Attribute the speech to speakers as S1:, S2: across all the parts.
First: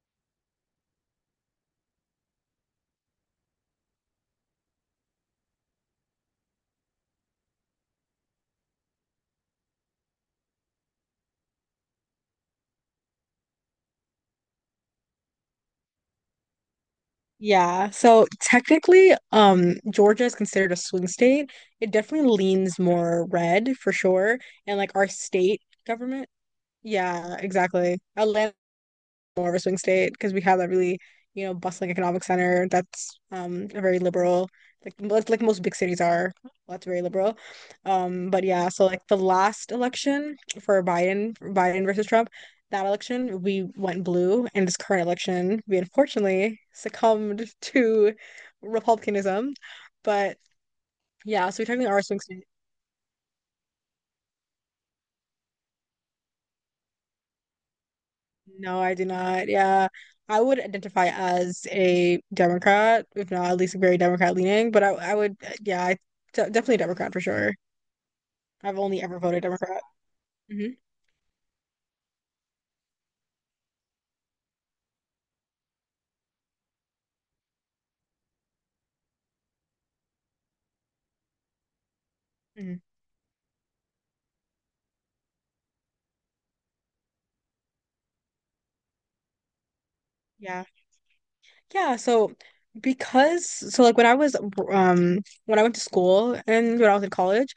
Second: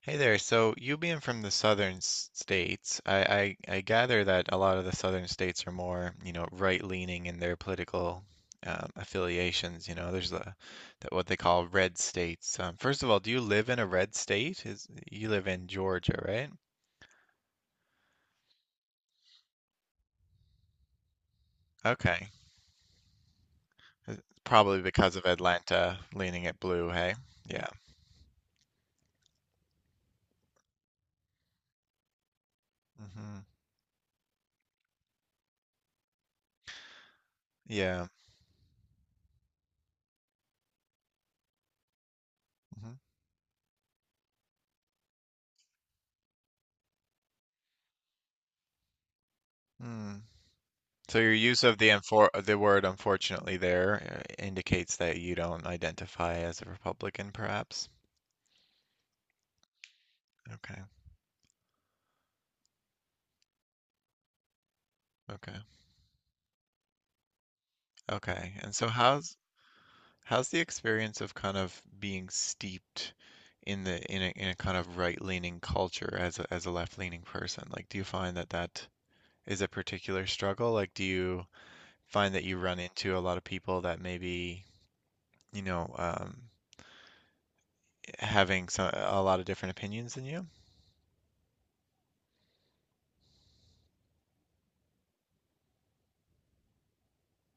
S1: Hey there. So you being from the southern states, I gather that a lot of the southern states are more, you know, right-leaning in their political affiliations. You know, there's the, that what they call red states. First of all, do you live in a red state? Is you live in Georgia, right?
S2: Yeah, so technically, Georgia is considered a swing state. It
S1: Okay.
S2: definitely leans more red for
S1: Uh,
S2: sure. And
S1: Probably
S2: like our
S1: because of
S2: state
S1: Atlanta
S2: government,
S1: leaning it blue. Hey,
S2: yeah,
S1: yeah.
S2: exactly, more of a swing state because we have that really, you know, bustling economic center that's
S1: hmm
S2: a very liberal, like most big cities are. That's very liberal.
S1: yeah.
S2: But yeah, so like the last election for Biden versus Trump, that
S1: Mm-hmm.
S2: election we went blue, and this current election we unfortunately succumbed to republicanism.
S1: hmm
S2: But
S1: So your
S2: yeah, so
S1: use
S2: we
S1: of the
S2: technically are a swing
S1: unfor
S2: state.
S1: the word unfortunately there indicates that you don't identify as a Republican, perhaps.
S2: No, I do not. Yeah. I would
S1: Okay,
S2: identify as a Democrat, if not at least very Democrat leaning, but I would,
S1: okay,
S2: yeah, I, definitely Democrat for sure.
S1: okay. And
S2: I've only ever voted Democrat.
S1: how's the
S2: Hmm
S1: experience of kind of being steeped in a kind of right-leaning culture as a left-leaning person? Like, do you find that is a particular struggle? Like, do you find that you
S2: hmm
S1: run into a lot of people that maybe, you know, um, having some a lot of different opinions than you?
S2: Yeah. Yeah. So because, so like when I was, when I went to school and when I was in college,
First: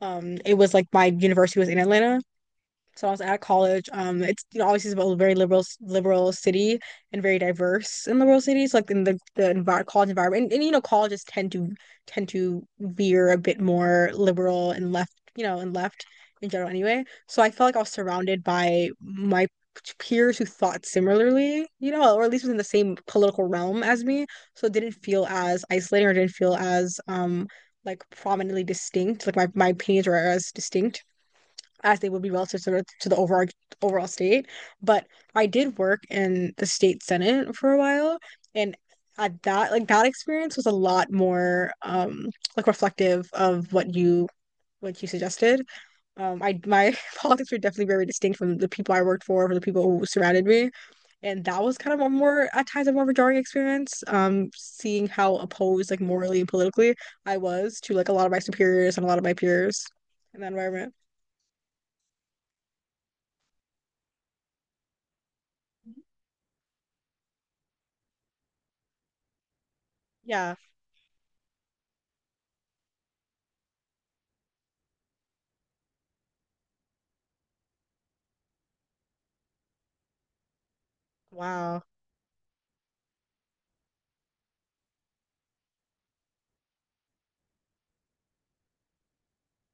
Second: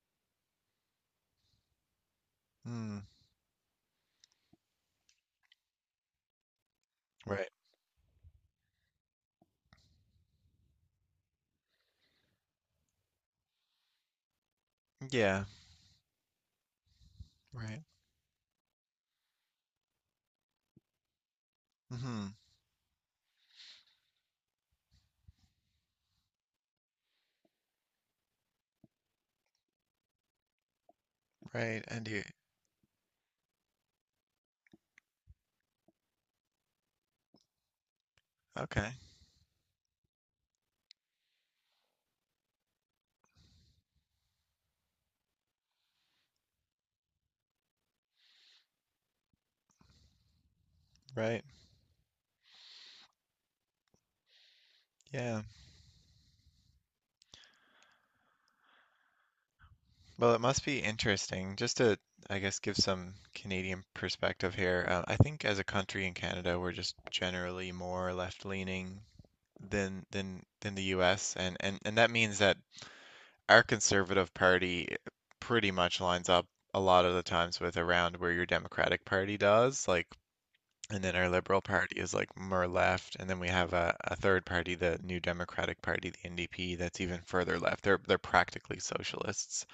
S2: it was like my university was in Atlanta.
S1: Hmm.
S2: So I was at college. It's you know obviously it's a very liberal city and very
S1: Right.
S2: diverse in liberal cities. Like in the envi college environment, and you know colleges tend to veer a bit more liberal and left, you
S1: Yeah.
S2: know, and left in general anyway. So I felt like I
S1: Right.
S2: was surrounded by my peers who thought similarly, you know, or at
S1: hmm
S2: least within the same political realm as me. So it didn't feel as isolating or didn't feel as like prominently distinct. Like my opinions were as distinct
S1: Right.
S2: as
S1: And
S2: they would
S1: you,
S2: be relative to to the overall state. But I did work in the state senate for a while, and
S1: okay.
S2: at that like that experience was a lot more like reflective of what you suggested. I my politics were definitely very distinct from the people I worked for, from the people who surrounded me,
S1: Right.
S2: and that was kind of a more at times a more of a jarring experience. Seeing how
S1: Yeah.
S2: opposed like morally and politically I was to like a lot of my superiors and a lot of my peers
S1: Well, it
S2: in that
S1: must be
S2: environment.
S1: interesting. Just to, I guess, give some Canadian perspective here. I think as a country in Canada, we're just generally more left-leaning than than
S2: Yeah.
S1: than the U.S., and that means that our Conservative Party pretty much lines up a lot of the times with around where your Democratic Party does. Like, and then our Liberal
S2: Wow.
S1: Party is like more left, and then we have a third party, the New Democratic Party, the NDP, that's even further left. They're practically socialists.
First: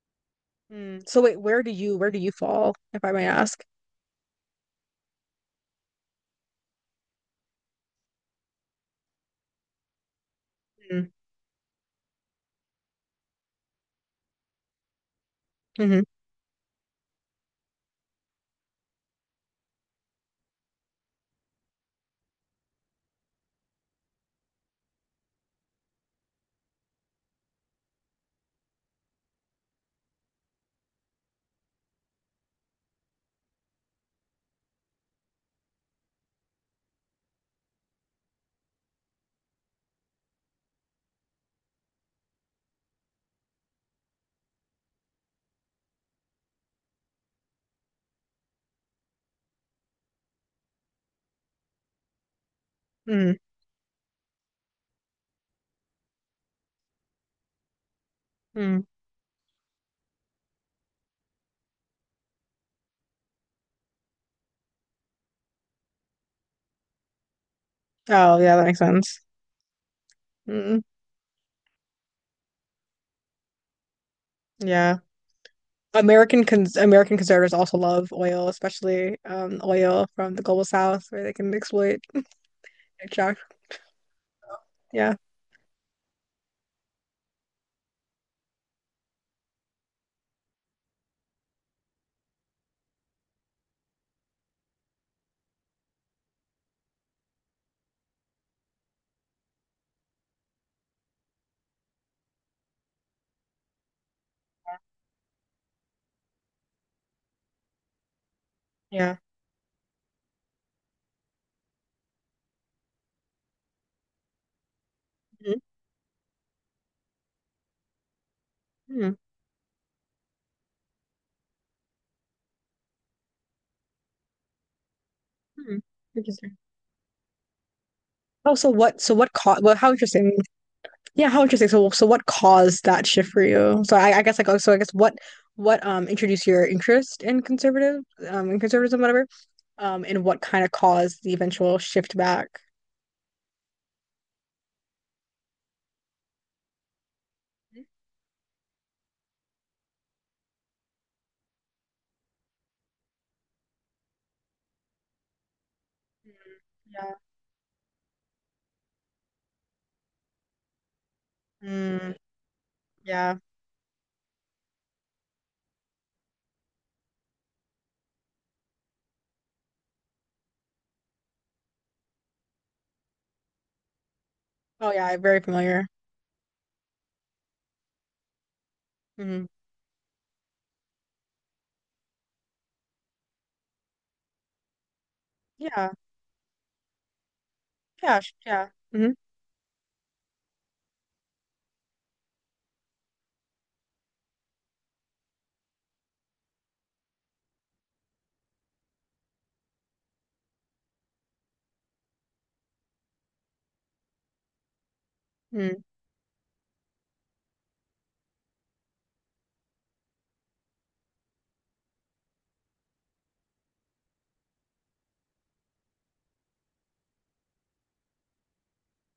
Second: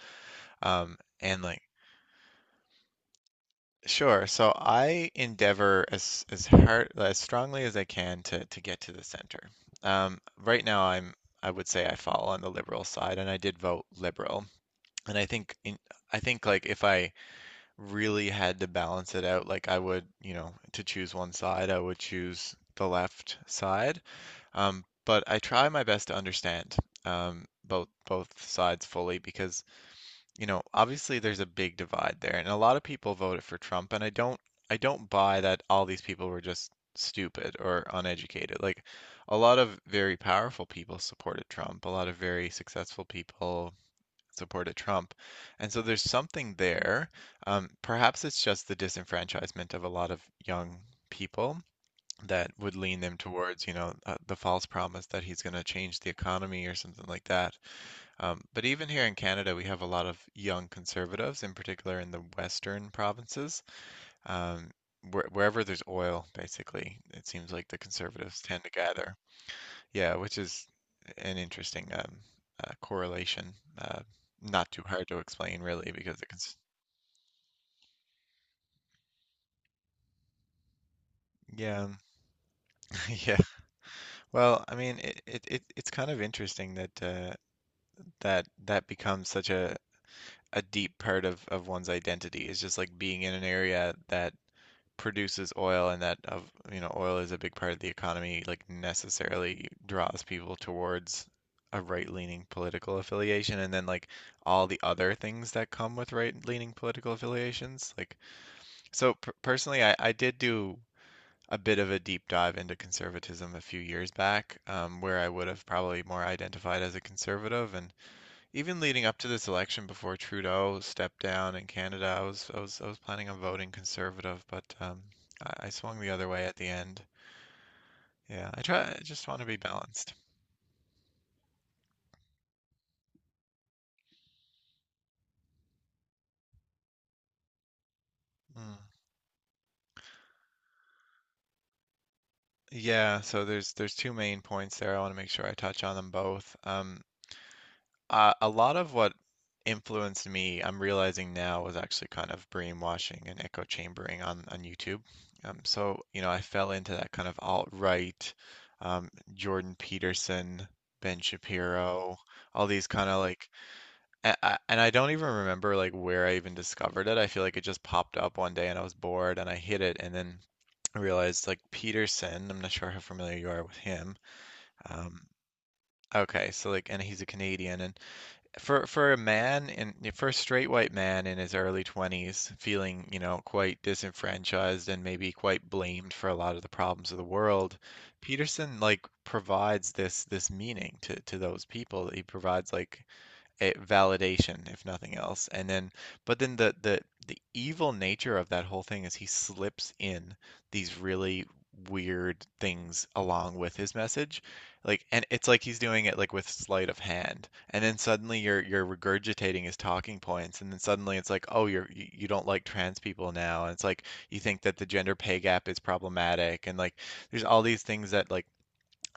S2: Mm. So wait,
S1: And like,
S2: where do you fall, if I may ask?
S1: sure, so I endeavor as hard as strongly as I can to get to the center. Right now
S2: Mm.
S1: I would say I fall on the Liberal side, and I did vote Liberal. And
S2: Mm-hmm.
S1: I think like if I really had to balance it out, like I would, you know, to choose one side, I would choose the left side. But I try my best to understand both sides fully because, you know, obviously there's a big divide there, and a lot of people voted for Trump, and I don't buy that all these people were just stupid or uneducated. Like, a lot of very powerful people supported Trump, a lot of very successful people supported Trump, and so there's something there. Perhaps it's just the disenfranchisement of a lot of young people that would lean them
S2: Mm.
S1: towards, you know, the false promise that he's going to change the economy or something like that. But
S2: Mm.
S1: even here in Canada, we have a lot of young conservatives, in particular in the western provinces. Um, Wherever there's oil, basically, it seems like the
S2: Oh,
S1: conservatives
S2: yeah,
S1: tend
S2: that
S1: to
S2: makes
S1: gather.
S2: sense.
S1: Yeah, which is
S2: Mm.
S1: an interesting correlation. Uh, not too
S2: Yeah.
S1: hard to explain, really, because it can.
S2: American conservatives also love oil, especially oil from the global south where they can
S1: Yeah,
S2: exploit
S1: yeah.
S2: extract.
S1: Well, I mean,
S2: Yeah.
S1: it's kind of interesting that that becomes such a deep part of one's identity is just like being in an area that produces oil, and that of, you know, oil is a big part of the economy, like necessarily draws people towards a right-leaning political affiliation, and then like all the other things that come with right-leaning political affiliations. Like, so
S2: Yeah.
S1: personally, I did do a bit of a deep dive into conservatism a few years back, where I would
S2: Mm-hmm.
S1: have probably more identified as a conservative, and even leading up to this election before Trudeau stepped down in Canada, I was I was planning on voting conservative, but I
S2: Mm-hmm.
S1: swung the other way at
S2: Interesting.
S1: the end. Yeah,
S2: Oh,
S1: I
S2: so
S1: try. I just
S2: what
S1: want to be
S2: caused how
S1: balanced.
S2: interesting. Yeah, how interesting. So so what caused that shift for you? So I guess like oh, so I guess what introduced your interest in conservative in
S1: Mm.
S2: conservatism whatever? And what kind of caused the eventual shift back.
S1: Yeah, so there's two main points there. I want to make sure I touch on them both.
S2: Mhm.
S1: A lot of what influenced me, I'm realizing now, was actually kind of brainwashing and echo chambering on YouTube. So you know, I fell into that
S2: Yeah.
S1: kind of alt-right, Jordan Peterson, Ben
S2: Mm,
S1: Shapiro, all these kind of
S2: yeah.
S1: like, and I don't even remember like where I even discovered it. I feel like it just popped up one day and I was bored and I hit it, and then I realized like Peterson. I'm not sure how familiar you are with him.
S2: Oh, yeah.
S1: Um,
S2: Very familiar.
S1: okay, so like, and he's a Canadian, and for a
S2: Hmm
S1: man in for a straight white man in his early 20s, feeling, you know, quite disenfranchised and maybe quite
S2: Yeah.
S1: blamed for a lot of the problems of the world.
S2: Yeah. Yeah.
S1: Peterson like
S2: hmm
S1: provides this meaning to those people. He provides like a validation, if nothing else. And then, but then the evil nature of that whole thing is he slips in these really weird things along with his message. Like, and it's like he's
S2: mm
S1: doing it like with sleight of hand. And then suddenly you're regurgitating his talking points, and then suddenly it's like, oh, you, you don't like trans people now, and it's like you think that the gender pay gap is problematic, and like there's all these things that like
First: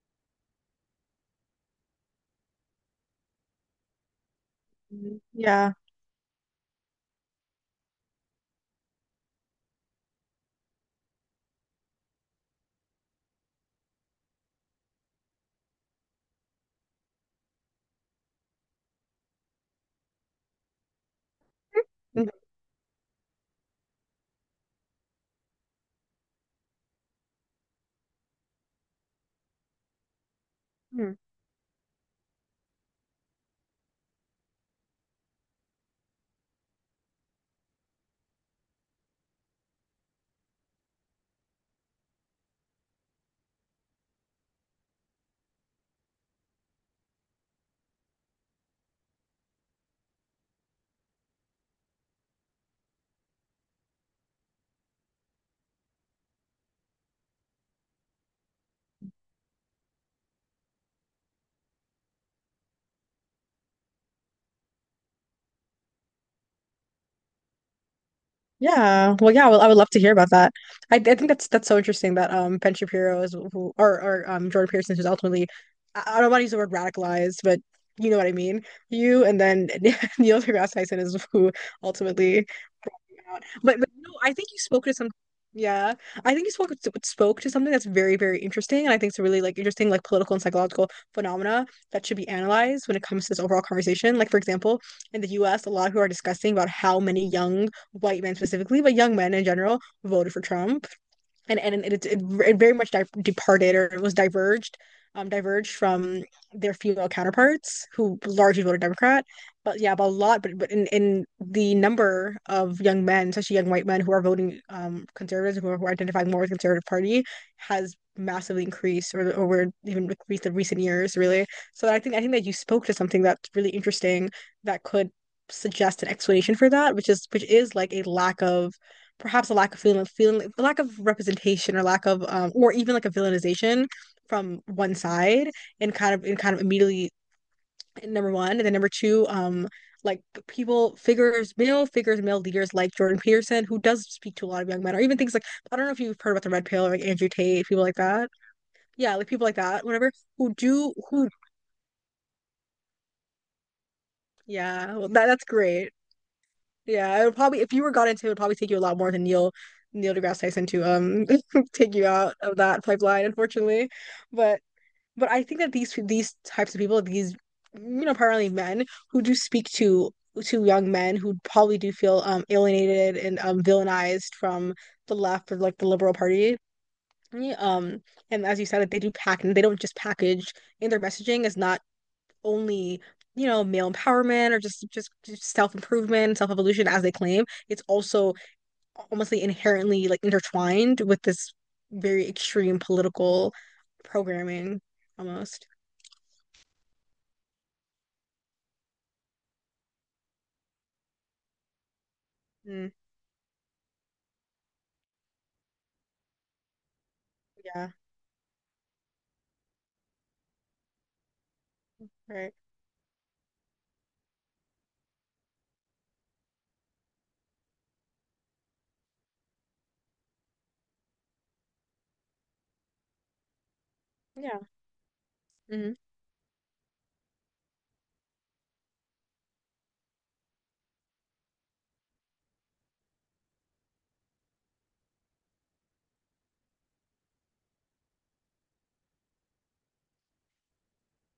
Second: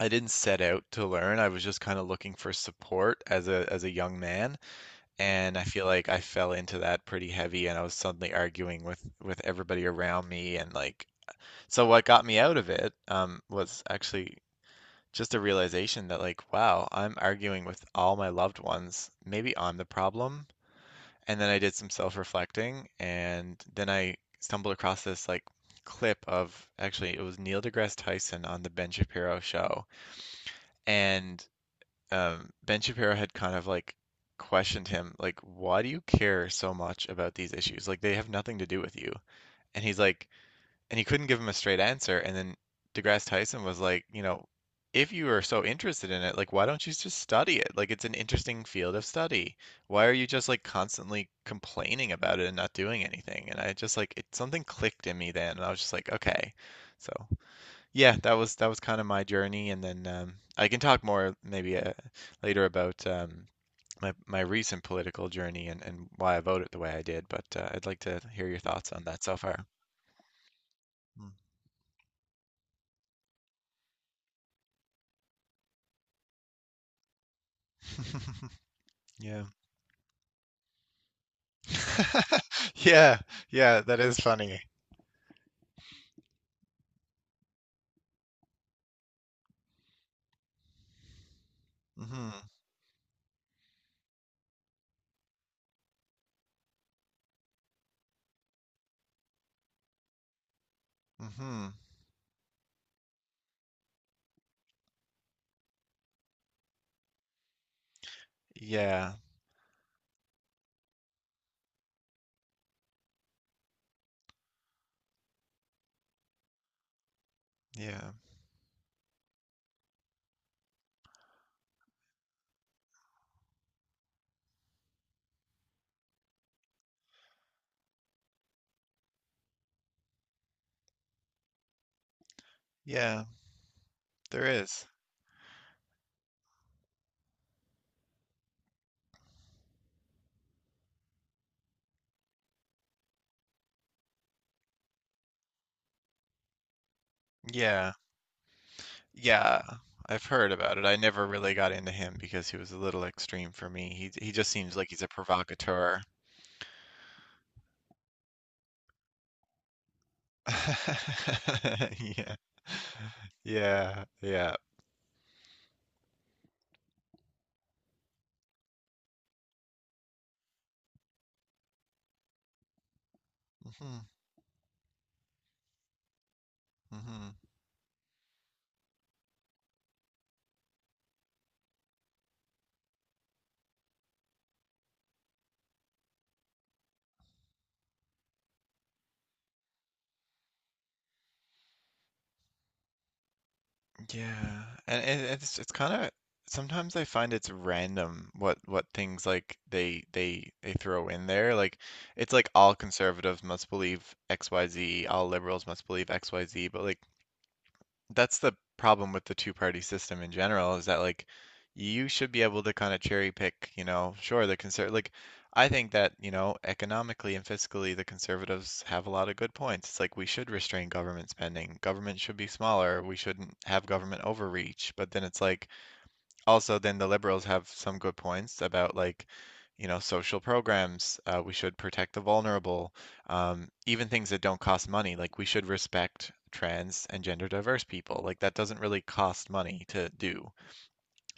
S1: I didn't set out to learn. I was just kind of looking for support as a young man, and I
S2: Yeah.
S1: feel like I fell into that pretty heavy, and I was suddenly arguing with everybody around me. And like, so what got me out of it, was actually just a realization that like, wow, I'm arguing with all my loved ones. Maybe I'm the problem. And then I did some
S2: Mhm.
S1: self-reflecting, and then I stumbled across this like clip of, actually it was Neil deGrasse Tyson on the Ben Shapiro show,
S2: Mm.
S1: and Ben Shapiro had kind of like questioned him, like, why do you care so much about these issues? Like, they have nothing to do with you. And and he couldn't give him a straight answer. And then DeGrasse Tyson was like, you know, if you are so interested in it, like, why don't you just study it? Like, it's an interesting field of study. Why are you just like constantly complaining about it and not doing anything? And I just like, something clicked in me then, and I was just like, okay. So yeah, that was kind of my journey, and then I can talk more maybe later about my recent political journey and why I voted the way I did. But I'd like to hear your thoughts on
S2: Yeah.
S1: that
S2: Well,
S1: so
S2: yeah. Well,
S1: far.
S2: I would love to hear about that. I think
S1: Mm.
S2: that's so interesting that Ben Shapiro is who or Jordan Peterson who's ultimately I don't want to use the word radicalized, but you know what I mean. You and
S1: Yeah,
S2: then Neil deGrasse Tyson is who ultimately
S1: yeah,
S2: out. But,
S1: yeah.
S2: but
S1: That
S2: no,
S1: is
S2: I think you
S1: funny.
S2: spoke to some. Yeah, I think you spoke to something that's very, very interesting, and I think it's a really like interesting like political and psychological phenomena that should be
S1: Hmm
S2: analyzed when it comes to this overall conversation. Like for example, in the U.S., a lot of people are discussing about how many young white men specifically, but young men in general, voted for Trump and
S1: hmm
S2: it very much di departed or it was diverged diverged from their female counterparts who largely voted
S1: Yeah,
S2: Democrat but yeah but a lot but in the number of young men, especially young white men, who are voting conservatives, who are identifying more with the conservative party, has
S1: yeah,
S2: massively increased or over even with the recent years really. So I think that you spoke to something that's really interesting that could suggest an explanation for that, which is like a lack of, perhaps a lack of feeling, feeling a lack of representation or lack of or even like a
S1: yeah.
S2: villainization
S1: There
S2: from
S1: is.
S2: one side, and kind of immediately number one, and then number two, like people figures, male leaders like Jordan Peterson who does speak to a lot of young men, or even things like I don't know if you've heard about the red pill or like Andrew Tate, people
S1: Yeah,
S2: like that, yeah, like people like
S1: yeah.
S2: that, whatever,
S1: I've heard
S2: who
S1: about it.
S2: do
S1: I never
S2: who
S1: really got into him because he was a little extreme for me. He just seems like
S2: yeah,
S1: he's a
S2: well, that that's great.
S1: provocateur.
S2: Yeah, it would probably, if you were got into it, would probably take you a lot more than Neil deGrasse Tyson to take you
S1: Yeah.
S2: out of that pipeline, unfortunately.
S1: Yeah, yeah.
S2: But but I think that these types of people, these, you know, primarily men who do speak to young men who probably do feel alienated and
S1: Mhm,
S2: villainized from the left or like the liberal party.
S1: mhm.
S2: Um, and as you said, they do pack and they don't just package in their messaging is not only you know male empowerment or just self improvement, self evolution as they claim. It's also almost like inherently like intertwined with this very extreme political
S1: Yeah.
S2: programming
S1: And it's
S2: almost.
S1: it's kind of, sometimes I find it's random what things like they throw in there. Like, it's like all
S2: Mm,
S1: conservatives must believe XYZ, all liberals must believe XYZ, but like
S2: yeah,
S1: that's the problem with the two-party system in general, is that like you should be
S2: right.
S1: able to kind of cherry pick, you know. Sure, the conserv like, I think that, you know, economically and fiscally, the conservatives have a lot of good points. It's like, we should restrain government spending. Government should be smaller. We shouldn't have government
S2: Yeah.
S1: overreach. But then it's like,
S2: hmm
S1: also then the liberals have some good points about, like, you know, social programs. We should protect the vulnerable. Even things that don't cost money, like we should respect trans and gender diverse people, like that doesn't really cost money to do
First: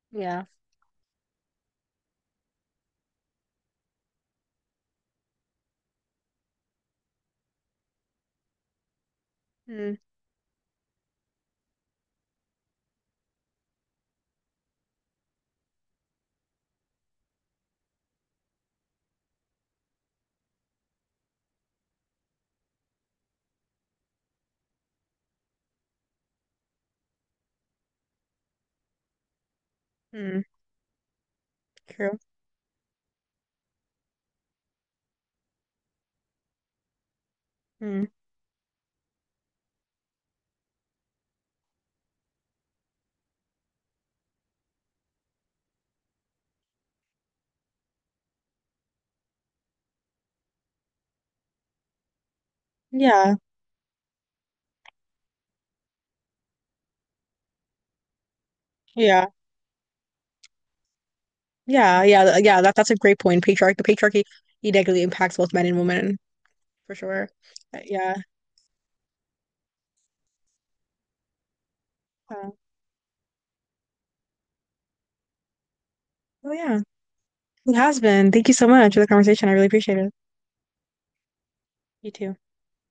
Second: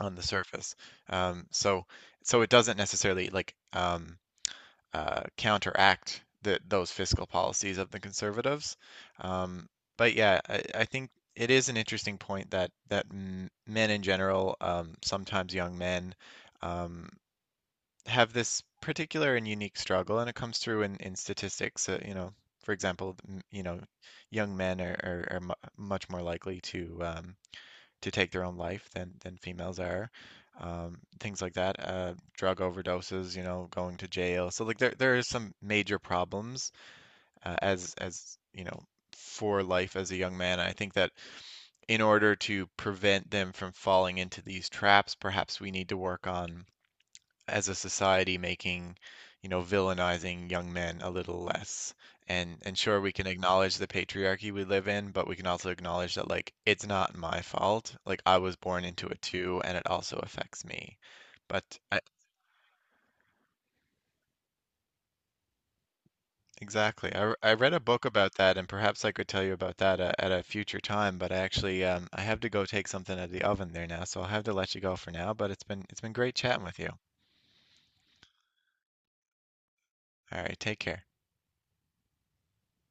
S1: on the
S2: Yeah.
S1: surface. Um, so so it doesn't necessarily like counteract those fiscal policies of the conservatives. Um,
S2: Mm,
S1: but yeah, I think it is an interesting point, that that men in general, sometimes young men, um, have this particular and unique struggle, and it comes through in statistics. You know, for example, you know, young men are much more likely to take their own life than females are.
S2: mm,
S1: Things like that,
S2: true.
S1: drug overdoses, you know, going to jail. So like, there is some major problems,
S2: Mm.
S1: as you know, for life as a young man. I think that in order to prevent them from falling into these traps, perhaps we need to work on as a society making, you know, villainizing young men a little less. And sure, we can
S2: Yeah.
S1: acknowledge the patriarchy we live in, but we can also acknowledge that like it's not my fault. Like, I was born into it
S2: Yeah.
S1: too, and it also affects me. But I,
S2: Yeah, yeah, yeah, that that's a great point. Patriarch, the patriarchy, it negatively impacts both men and women for
S1: exactly,
S2: sure.
S1: I read a book
S2: Yeah.
S1: about that, and perhaps I could tell you about that at a future time. But I actually I have to
S2: Uh,
S1: go take something out of the oven there now, so I'll have to let you go for now. But it's been great
S2: oh
S1: chatting with
S2: yeah,
S1: you.
S2: it has been. Thank you so much for the conversation. I really appreciate it.
S1: All right, take care.
S2: You too.